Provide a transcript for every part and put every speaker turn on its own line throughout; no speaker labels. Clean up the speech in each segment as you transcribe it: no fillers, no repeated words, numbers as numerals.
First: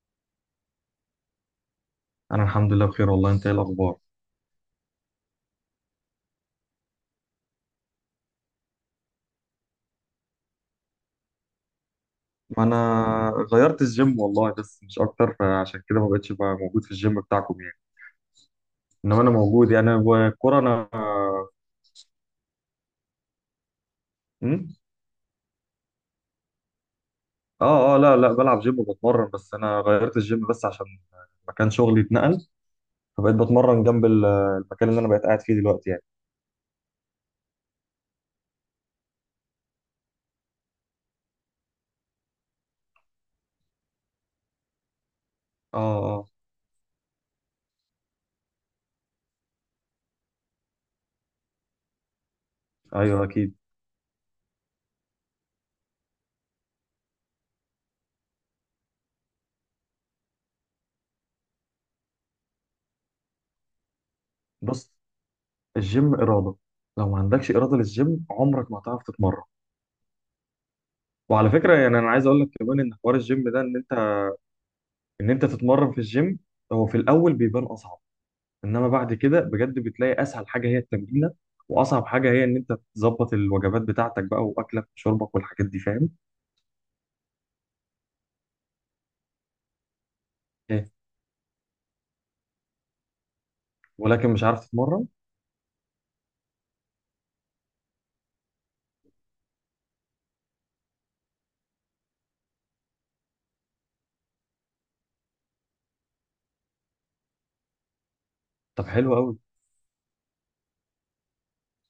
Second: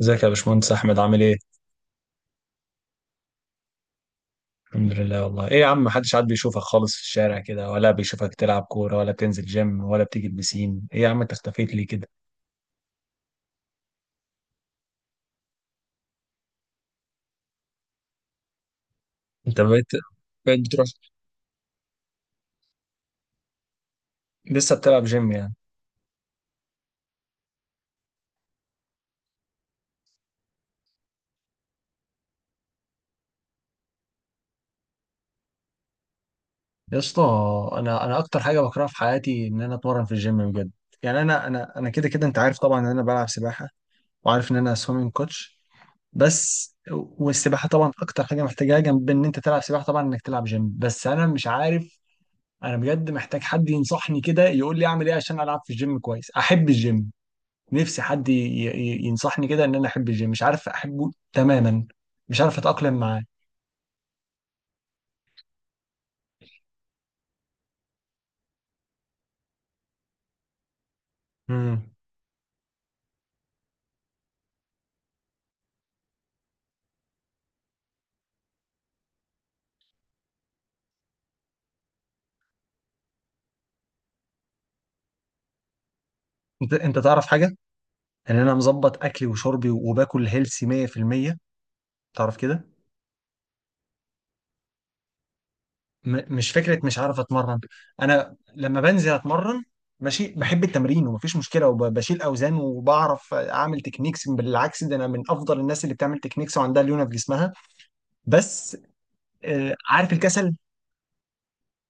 ازيك يا باشمهندس احمد، عامل ايه؟
انا الحمد لله بخير والله. انت ايه الاخبار؟
الحمد لله والله. ايه يا عم، محدش عاد بيشوفك خالص في الشارع كده، ولا بيشوفك تلعب كوره، ولا بتنزل جيم، ولا بتيجي البسين. ايه يا عم انت اختفيت ليه كده؟
ما انا غيرت الجيم والله، بس مش اكتر، فعشان كده ما بقتش بقى موجود في الجيم بتاعكم يعني. انما انا
انت
موجود
بقيت،
يعني، والكوره
بقيت بتروح
انا... أمم؟
لسه بتلعب جيم يعني؟
اه اه لا لا بلعب جيم وبتمرن، بس انا غيرت الجيم بس عشان مكان شغلي اتنقل. فبقيت بتمرن جنب المكان اللي انا بقيت قاعد فيه دلوقتي يعني.
يا اسطى، انا اكتر حاجه بكرهها في حياتي ان انا اتمرن في الجيم بجد. يعني انا كده كده انت عارف طبعا ان انا بلعب سباحه، وعارف ان انا سويمنج كوتش
اه
بس. والسباحه طبعا اكتر حاجه محتاجاها جنب ان انت تلعب سباحه طبعا انك تلعب جيم، بس انا مش عارف. انا
اه
بجد
ايوه
محتاج
اكيد.
حد ينصحني كده، يقول لي اعمل ايه عشان العب في الجيم كويس، احب الجيم. نفسي حد ينصحني كده ان انا احب الجيم، مش عارف احبه تماما، مش عارف اتاقلم معاه.
بص، الجيم اراده. لو ما عندكش اراده للجيم عمرك ما هتعرف تتمرن. وعلى فكره
امم
يعني انا عايز اقول لك كمان ان حوار الجيم ده ان انت تتمرن في الجيم، هو في الاول بيبان اصعب. انما بعد كده بجد بتلاقي اسهل حاجه هي التمرينه، واصعب حاجه هي ان انت تظبط الوجبات بتاعتك بقى واكلك وشربك والحاجات دي، فاهم؟
انت تعرف حاجه، ان انا مظبط اكلي وشربي وباكل هيلسي
ايه؟
100%، تعرف كده.
ولكن مش عارف تتمرن.
مش فكره مش عارف اتمرن. انا لما بنزل اتمرن ماشي، بحب التمرين ومفيش مشكله، وبشيل اوزان وبعرف اعمل تكنيكس. بالعكس، ده انا من افضل الناس اللي بتعمل تكنيكس وعندها ليونه في جسمها. بس
طب حلو قوي.
عارف الكسل.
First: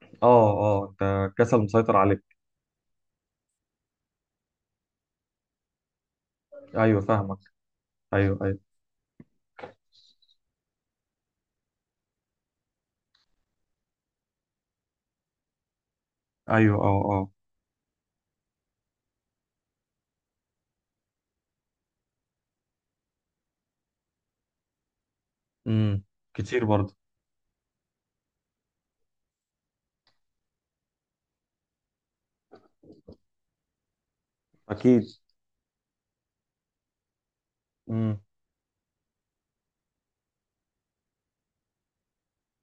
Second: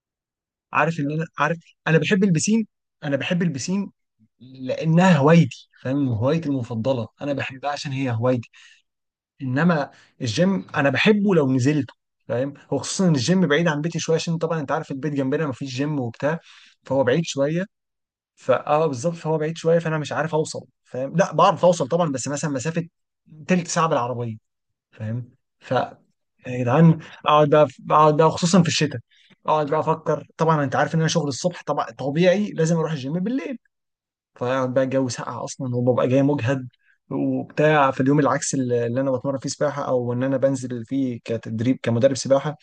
اه اه،
عارف، ان انا
انت
عارف.
كسل مسيطر
انا
عليك.
بحب البسين، انا بحب البسين لانها هوايتي، فاهم؟ هوايتي
ايوه
المفضله، انا
فاهمك.
بحبها عشان هي
ايوه
هوايتي.
ايوه.
انما الجيم انا بحبه لو نزلته، فاهم؟ هو خصوصا ان الجيم بعيد عن بيتي شويه، عشان طبعا انت عارف البيت جنبنا مفيش جيم وبتاع،
ايوه. اه
فهو بعيد
اه.
شويه. بالظبط، فهو بعيد شويه، فانا مش عارف اوصل، فاهم؟ لا بعرف اوصل طبعا، بس مثلا مسافه تلت ساعه بالعربيه، فاهم؟
امم.
يا
كتير برضه.
جدعان اقعد بقى، اقعد بقى خصوصا في الشتاء، اقعد بقى افكر. طبعا انت عارف ان انا شغل الصبح، طبعا طبيعي لازم اروح الجيم بالليل. فاقعد بقى،
اكيد.
الجو ساقع اصلا، وببقى جاي مجهد وبتاع. في اليوم
امم.
العكس اللي انا بتمرن فيه سباحه، او ان انا بنزل فيه كتدريب كمدرب سباحه،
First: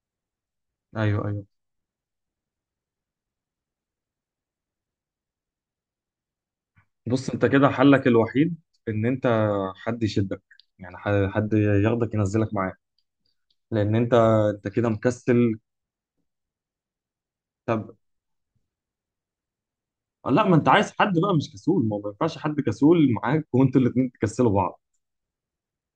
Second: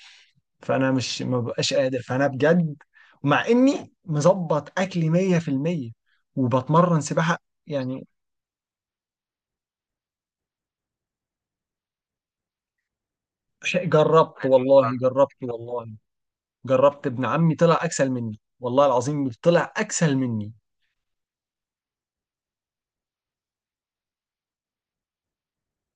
فانا مش
ايوه
ما
ايوه.
ببقاش قادر، فانا بجد مع اني مظبط اكلي 100% وبتمرن
بص
سباحه
انت كده
يعني.
حلك الوحيد ان انت، حد يشدك. يعني حد ياخدك ينزلك معاه.
شيء.
لان انت
جربت
انت كده
والله، جربت
مكسل.
والله، جربت ابن عمي طلع
طب
اكسل مني، والله العظيم طلع اكسل
لا،
مني.
ما انت عايز حد بقى مش كسول. ما هو ما ينفعش حد كسول معاك وانتوا الاتنين تكسلوا بعض.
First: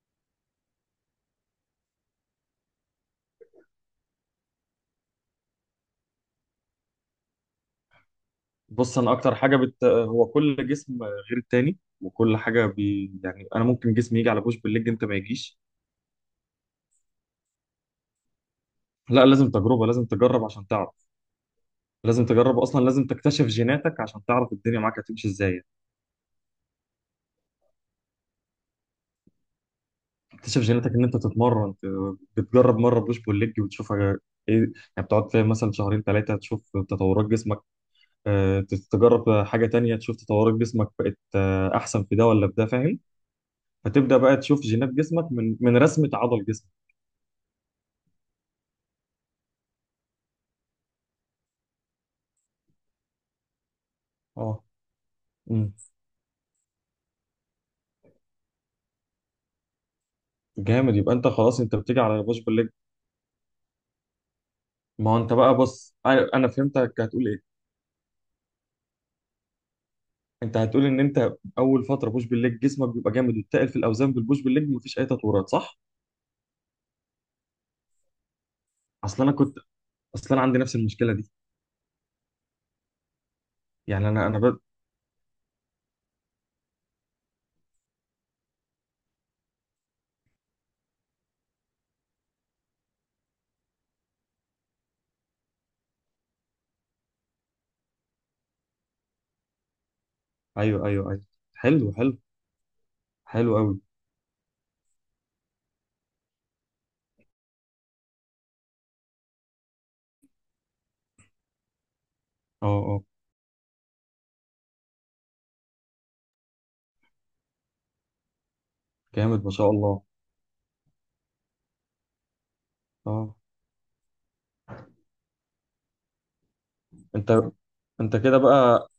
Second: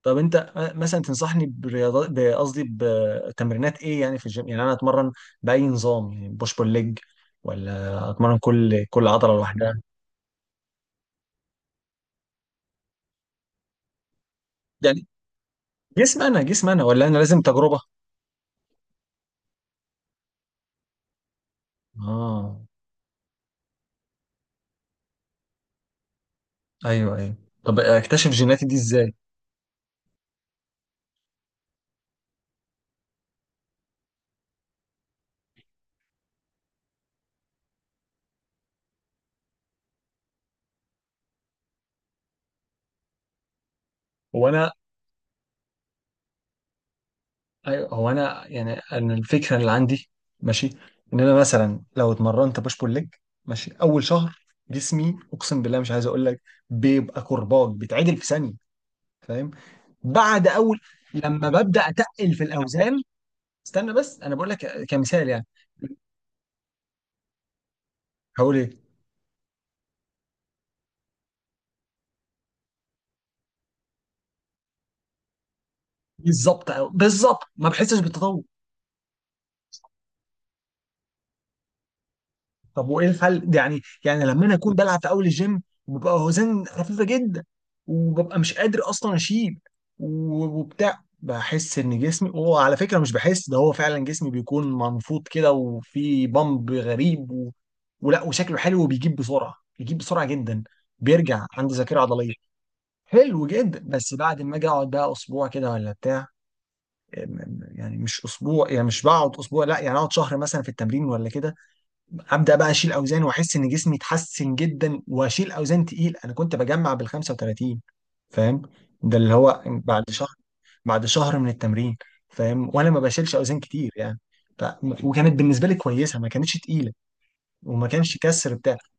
طب انت مثلا تنصحني برياضات، قصدي بتمرينات ايه يعني في الجيم؟ يعني انا اتمرن باي نظام، يعني بوش بول ليج، ولا اتمرن كل
بص،
كل
انا
عضله
اكتر حاجه
لوحدها؟
هو كل جسم غير التاني، وكل حاجه يعني انا ممكن جسمي يجي على بوش بالليج، انت
يعني
ما يجيش.
جسم انا، جسم انا، ولا انا لازم تجربه؟
لا، لازم تجربه. لازم تجرب عشان تعرف. لازم تجرب
اه،
اصلا، لازم تكتشف جيناتك عشان تعرف الدنيا معاك هتمشي ازاي.
ايوه ايوه. طب اكتشف جيناتي دي ازاي؟
تكتشف جيناتك ان انت تتمرن، بتجرب مره بوش بول ليج وتشوف ايه يعني، بتقعد فيها مثلا شهرين ثلاثه تشوف تطورات جسمك. آه، تجرب حاجة تانية تشوف تطورات جسمك بقت أحسن في ده ولا في ده، فاهم؟ فتبدأ بقى
هو
تشوف
انا،
جينات جسمك من رسمة عضل جسمك.
ايوه هو انا، يعني انا الفكره اللي عندي ماشي، ان انا مثلا لو اتمرنت بوش بول ليج ماشي اول شهر،
اه.
جسمي اقسم
امم.
بالله مش عايز اقول لك، بيبقى كرباج، بيتعدل في ثانيه، فاهم؟ بعد اول،
جامد، يبقى انت
لما
خلاص انت
ببدا
بتيجي على
اتقل
بوش
في
بالليج.
الاوزان، استنى بس انا بقول لك
ما هو
كمثال
انت
يعني.
بقى، بص انا فهمتك هتقول ايه.
هقول ايه؟
انت هتقول ان انت اول فتره بوش بالليج جسمك بيبقى جامد، وتقل في الاوزان بالبوش بالليج مفيش اي تطورات، صح؟
بالظبط. بالظبط ما بحسش بالتطور.
اصل انا كنت اصل انا عندي نفس المشكله دي.
طب وايه الحل ده يعني؟
يعني
يعني لما انا اكون بلعب في اول الجيم، وببقى اوزان خفيفه جدا، وببقى مش قادر اصلا اشيل وبتاع، بحس ان جسمي هو، على فكره، مش بحس، ده هو فعلا جسمي بيكون منفوض كده، وفي بامب غريب، ولا، وشكله حلو، وبيجيب بسرعه، بيجيب بسرعه جدا،
ايوه ايوه ايوه.
بيرجع عند
حلو
ذاكره
حلو.
عضليه حلو
حلو قوي.
جدا. بس بعد ما اجي اقعد بقى اسبوع كده ولا بتاع، يعني مش اسبوع، يعني مش بقعد اسبوع لا، يعني اقعد شهر مثلا في التمرين ولا كده، هبدا
اه
بقى اشيل
اه.
اوزان، واحس ان جسمي اتحسن جدا، واشيل اوزان تقيل. انا كنت بجمع بال 35، فاهم؟ ده اللي
جامد ما
هو
شاء الله.
بعد شهر، بعد شهر من التمرين، فاهم؟ وانا ما بشيلش
اه.
اوزان كتير يعني. ف... وكانت بالنسبه لي كويسه، ما كانتش تقيله،
انت
وما
انت
كانش
كده
كسر بتاع
بقى،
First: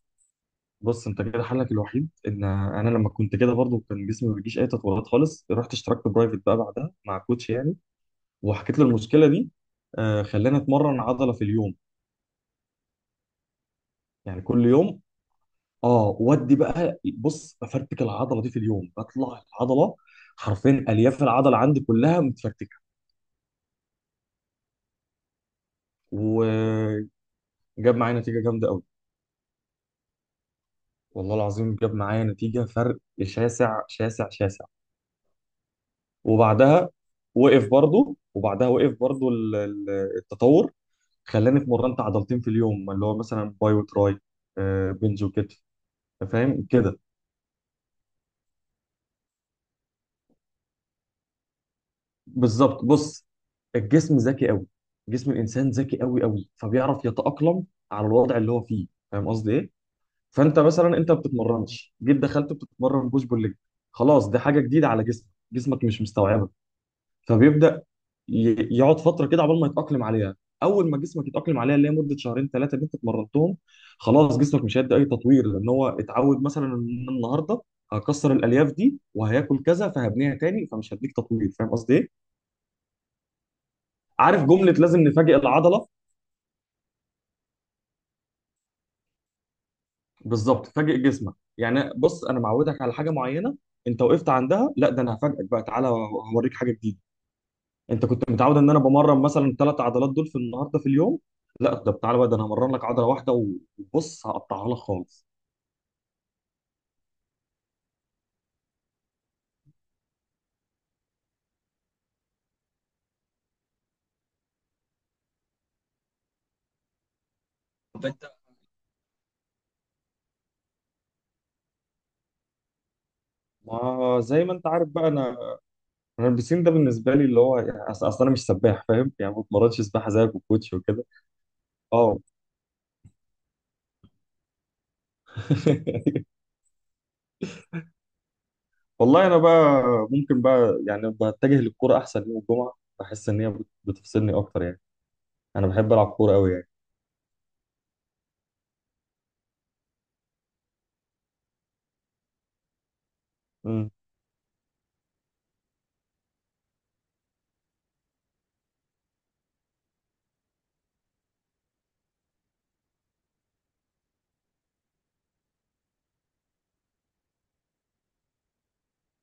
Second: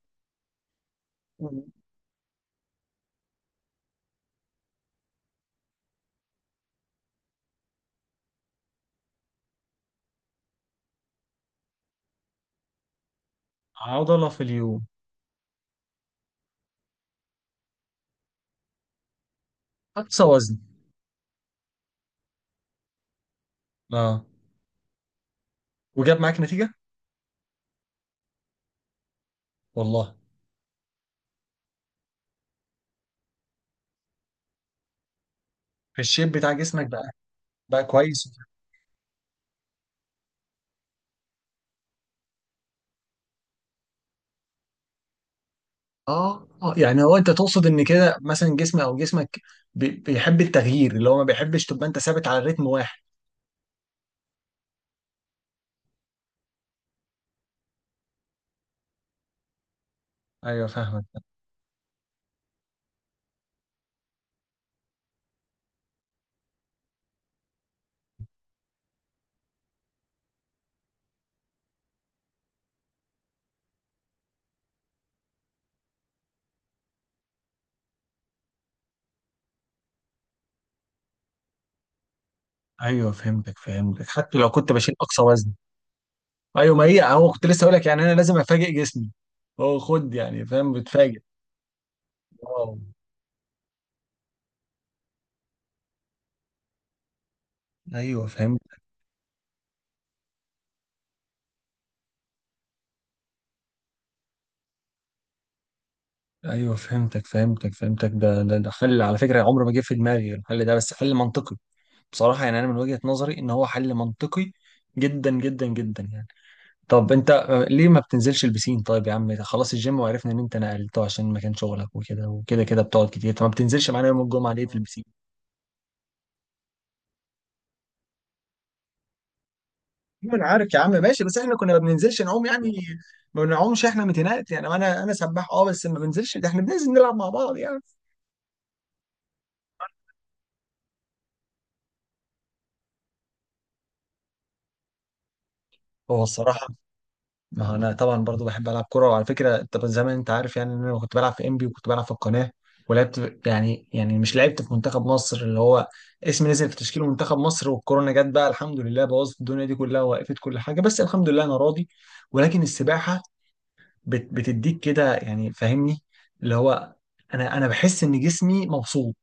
بص انت كده حلك الوحيد، ان انا لما كنت كده برضو كان جسمي ما بيجيش اي تطورات خالص. رحت اشتركت برايفت بقى بعدها مع كوتش يعني، وحكيت له المشكله دي. آه، خلاني اتمرن عضله في اليوم،
عضله في
يعني كل
اليوم،
يوم. اه، ودي بقى بص، بفرتك العضله دي في اليوم، بطلع العضله.
اقصى وزن.
حرفيا الياف العضله عندي كلها متفرتكه.
اه، وجاب معاك نتيجه؟
وجاب معايا نتيجه جامده قوي.
والله
والله العظيم جاب معايا نتيجه، فرق شاسع شاسع شاسع.
الشيب بتاع جسمك
وبعدها
بقى
وقف
بقى
برضو.
كويس.
التطور. خلاني اتمرنت عضلتين في اليوم، اللي هو مثلا باي وتراي، بنج وكتف،
اه
فاهم كده.
يعني هو انت تقصد ان كده مثلا جسمي او جسمك بيحب التغيير، اللي هو ما بيحبش تبقى انت ثابت على رتم
بالظبط.
واحد؟
بص، الجسم ذكي قوي. جسم الانسان ذكي قوي قوي، فبيعرف يتاقلم على الوضع اللي هو فيه، فاهم قصدي ايه؟ فانت
ايوه
مثلا
فاهمك.
انت ما بتتمرنش، جيت دخلت بتتمرن بوش بول ليج، خلاص دي حاجه جديده على جسمك، جسمك مش مستوعبه. فبيبدا يقعد فتره كده عقبال ما يتاقلم عليها. اول ما جسمك يتاقلم عليها، اللي هي مده شهرين ثلاثه اللي انت اتمرنتهم، خلاص جسمك مش هيدي اي تطوير، لان هو اتعود مثلا ان النهارده هكسر الالياف دي وهياكل كذا فهبنيها تاني، فمش هديك تطوير. فاهم قصدي ايه؟
ايوه فهمتك فهمتك، حتى
عارف
لو كنت
جمله،
بشيل
لازم
اقصى
نفاجئ
وزن.
العضله.
ايوه، ما هي اهو كنت لسه اقول لك، يعني انا لازم افاجئ جسمي. هو خد يعني،
بالظبط،
فاهم؟
فاجئ
بتفاجئ.
جسمك. يعني بص، انا
واو.
معودك على حاجه معينه، انت وقفت عندها، لا ده انا هفاجئك بقى، تعالى هوريك حاجه جديده. انت
ايوه
كنت متعود
فهمت.
ان انا بمرن مثلا ثلاث عضلات دول في النهارده في اليوم، لا ده تعالى بقى، ده انا همرن لك عضله واحده وبص هقطعها لك خالص.
ايوه فهمتك فهمتك فهمتك. ده حل، على فكره، عمره ما جه في دماغي الحل ده، بس حل منطقي بصراحه. يعني انا من وجهه نظري ان هو حل منطقي جدا جدا جدا يعني. طب انت ليه ما
طب انت،
بتنزلش البسين؟ طيب يا عم خلاص الجيم، وعرفنا ان انت نقلته عشان مكان شغلك، وكده وكده كده بتقعد كتير. طب ما بتنزلش معانا يوم
ما زي
الجمعة
ما
ليه
انت
في
عارف
البسين؟
بقى، انا البسين ده بالنسبه لي اللي هو يعني، اصل انا مش سباح فاهم، يعني ما بتمرنش سباحه زيك
انا
وكوتش
عارف يا عم
وكده.
ماشي، بس احنا كنا ما
اه.
بننزلش نعوم يعني، ما بنعومش احنا متنقل يعني. انا انا سباح اه، بس ما بنزلش، ده احنا بننزل نلعب مع بعض يعني.
والله انا بقى ممكن بقى، يعني بتجه للكوره احسن يوم الجمعه، بحس ان هي بتفصلني اكتر يعني. انا بحب العب
هو
كوره قوي
الصراحة،
يعني.
ما هو انا طبعا برضو بحب العب كوره. وعلى فكره انت زمان انت عارف يعني ان انا كنت بلعب في انبي، وكنت بلعب في القناه، ولعبت يعني،
امم.
يعني مش لعبت في منتخب مصر، اللي هو اسمي نزل في تشكيل منتخب مصر، والكورونا جت بقى الحمد لله، بوظت الدنيا دي كلها، ووقفت كل حاجه، بس الحمد لله انا راضي. ولكن السباحه بتديك كده يعني، فاهمني؟ اللي هو انا انا بحس ان جسمي مبسوط،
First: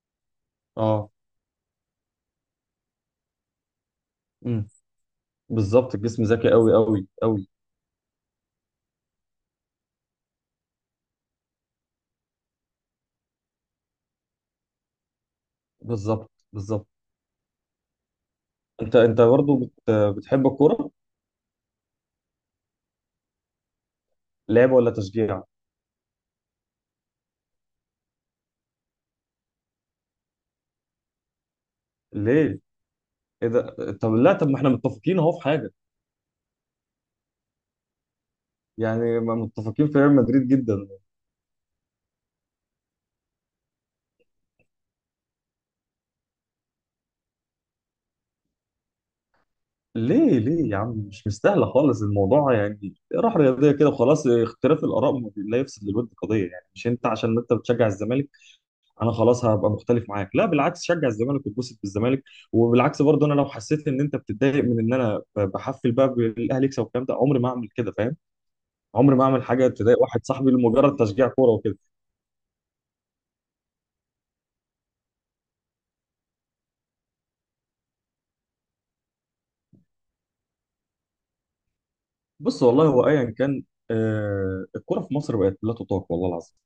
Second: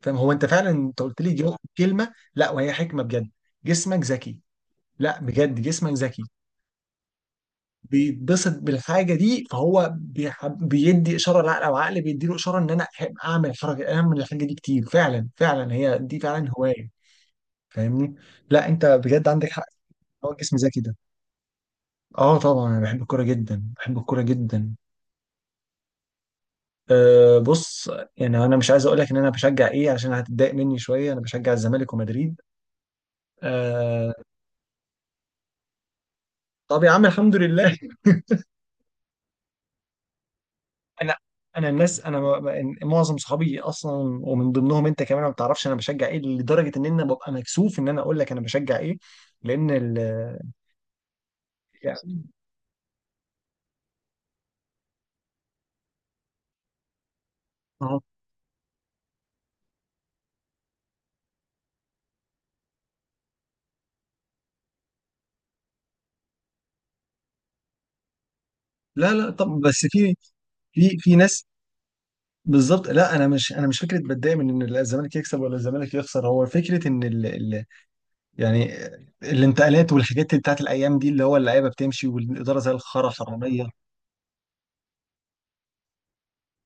فاهم؟ هو انت فعلا انت
اه.
قلت لي كلمه، لا وهي حكمه بجد. جسمك ذكي.
امم.
لا بجد جسمك
بالظبط،
ذكي،
الجسم ذكي قوي قوي قوي.
بيتبسط بالحاجه دي، فهو بيحب، بيدي اشاره لعقل، او عقل بيديله اشاره ان انا أحب اعمل الحركه، اعمل الحاجه دي كتير، فعلا فعلا هي دي
بالظبط
فعلا
بالظبط.
هوايه، فاهمني؟ لا انت
انت
بجد عندك
برضه
حق. هو
بتحب
الجسم ذكي
الكوره؟
ده. اه طبعا، انا بحب الكوره جدا، بحب الكوره
لعب
جدا.
ولا تشجيع؟
أه بص، يعني انا مش عايز اقول لك ان انا بشجع ايه، عشان هتتضايق مني شويه. انا بشجع الزمالك ومدريد.
ليه؟ ايه ده؟ طب
أه،
لا، طب ما احنا متفقين اهو في حاجه
طب يا عم الحمد لله.
يعني، ما متفقين في ريال مدريد جدا.
انا انا الناس انا، معظم صحابي اصلا، ومن ضمنهم انت كمان، ما بتعرفش انا بشجع ايه، لدرجه ان انا ببقى مكسوف ان انا اقول لك انا بشجع ايه، لان ال...
ليه ليه يا عم؟ مش مستاهله خالص
يعني
الموضوع يعني، راح رياضيه كده وخلاص، اختلاف الاراء ما بي- لا يفسد للود قضيه. يعني مش انت عشان انت بتشجع
أهو.
الزمالك انا خلاص هبقى مختلف معاك، لا بالعكس، شجع الزمالك واتبسط بالزمالك. وبالعكس برضه انا لو حسيت ان انت بتتضايق من ان انا بحفل بقى بالاهلي يكسب والكلام ده، عمري ما اعمل كده فاهم.
لا
عمري ما
لا
اعمل
طب
حاجه
بس
تضايق
في،
واحد صاحبي
في،
لمجرد
في
تشجيع
ناس،
كوره وكده.
بالظبط. لا انا مش، انا مش فكره بتضايق من ان الزمالك يكسب ولا الزمالك يخسر. هو فكره ان يعني الانتقالات والحاجات اللي بتاعت الايام دي، اللي هو اللعيبه بتمشي، والاداره
بص
زي
والله هو
الخرا
ايا كان،
حراميه.
الكوره في مصر بقت لا تطاق والله العظيم.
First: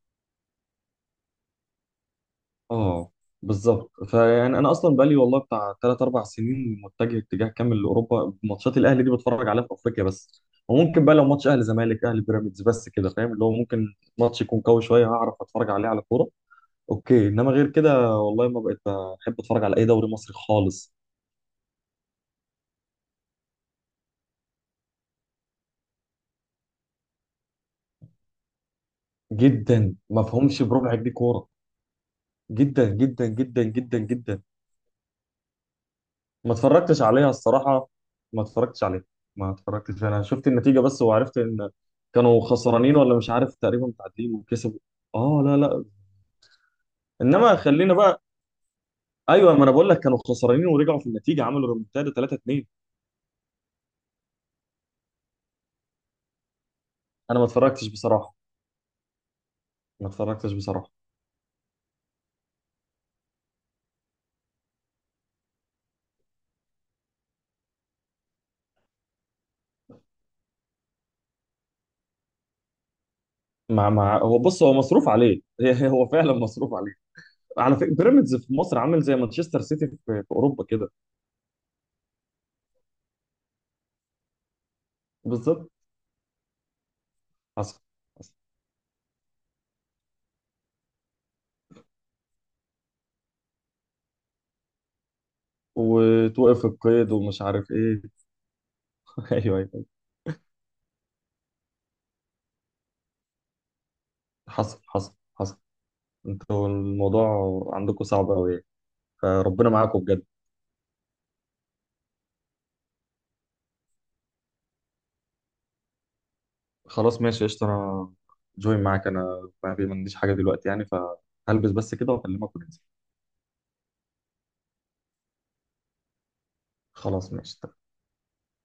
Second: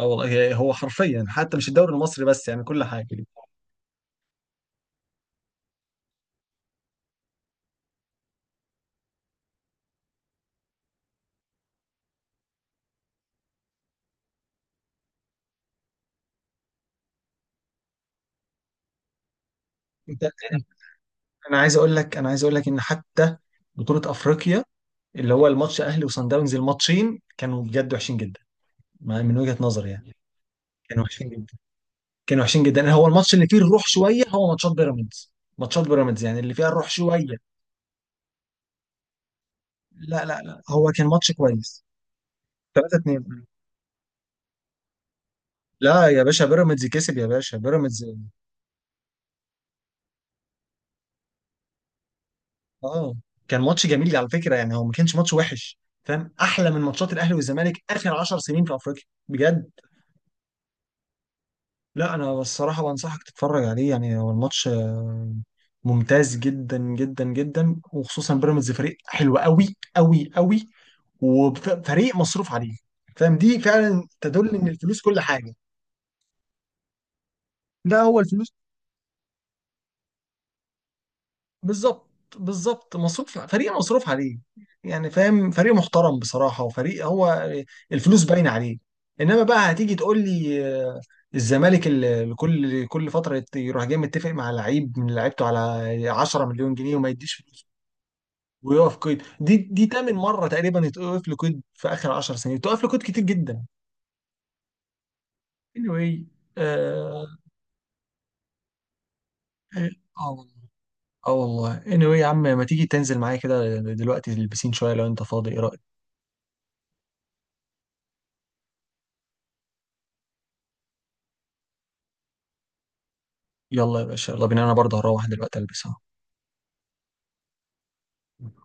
اه والله هو حرفيا، حتى مش الدوري المصري بس، يعني كل حاجه.
اه بالظبط. فيعني انا اصلا بقالي والله بتاع 3 4 سنين متجه اتجاه كامل لاوروبا. ماتشات الاهلي دي بتفرج عليها في افريقيا بس، وممكن بقى لو ماتش اهلي زمالك، اهلي بيراميدز بس كده، فاهم اللي هو، ممكن ماتش يكون قوي شويه هعرف اتفرج عليه على كوره. اوكي. انما غير كده والله ما بقيت بحب اتفرج على اي دوري
انت،
مصري خالص.
انا عايز اقول لك، انا عايز اقول لك ان حتى بطولة افريقيا، اللي هو الماتش اهلي وصن داونز، الماتشين كانوا بجد وحشين جدا، من وجهة نظري
جدا،
يعني.
ما فهمش بربع
كانوا
جنيه
وحشين
كوره.
جدا، كانوا وحشين
جدا
جدا. هو
جدا
الماتش اللي فيه
جدا
الروح
جدا
شوية
جدا.
هو ماتشات بيراميدز. ماتشات بيراميدز يعني
ما
اللي فيها الروح
اتفرجتش عليها
شوية.
الصراحة. ما اتفرجتش عليها. ما اتفرجتش، انا
لا لا
شفت
لا
النتيجة
هو
بس،
كان ماتش
وعرفت ان
كويس.
كانوا
3
خسرانين ولا مش
2
عارف، تقريبا متعادلين وكسبوا. اه لا لا.
لا يا باشا بيراميدز كسب يا باشا
انما خلينا
بيراميدز.
بقى، ايوه، ما انا بقول لك كانوا خسرانين ورجعوا في النتيجة، عملوا ريمونتادا 3-2.
اه كان ماتش جميل على فكرة، يعني هو ما كانش ماتش وحش، فاهم؟ احلى من ماتشات الاهلي
انا ما
والزمالك
اتفرجتش
اخر
بصراحة.
10 سنين في افريقيا، بجد.
ما اتفرجتش بصراحة.
لا انا الصراحه بنصحك تتفرج عليه، يعني هو الماتش ممتاز جدا جدا جدا، وخصوصا بيراميدز فريق حلو قوي قوي قوي، وفريق مصروف عليه، فاهم؟ دي
مع
فعلا
مع هو
تدل
بص
ان
هو
الفلوس
مصروف
كل
عليه.
حاجه.
هو فعلا مصروف عليه. على فكرة
ده هو
بيراميدز
الفلوس.
في مصر عامل زي مانشستر سيتي في اوروبا كده.
بالظبط. بالظبط مصروف، فريق مصروف عليه يعني، فاهم؟
بالظبط.
فريق محترم بصراحة، وفريق هو
حصل
الفلوس
حصل.
باينة عليه. انما بقى هتيجي تقول لي الزمالك اللي كل فترة يروح جاي متفق مع لعيب من لعيبته على 10
وتوقف
مليون جنيه، وما
القيد
يديش
ومش
فلوس،
عارف ايه.
ويقف قيد. دي
ايوه ايوه.
دي تامن مرة تقريبا يتوقف له قيد، في آخر 10 سنين توقف له قيد كتير جدا.
حصل حصل حصل.
anyway.
انتوا
اه.
الموضوع عندكم صعب قوي يعني. فربنا معاكم بجد.
اه والله. اه والله anyway، يا عم ما تيجي تنزل معايا كده دلوقتي تلبسين شوية، لو انت فاضي، ايه رأيك؟
خلاص ماشي قشطة. انا جوين معاك، انا ما عنديش حاجة دلوقتي يعني، فهلبس بس كده واكلمك وننزل.
يلا يا باشا، يلا بينا، انا برضه هروح دلوقتي البسها.
خلاص ماشي.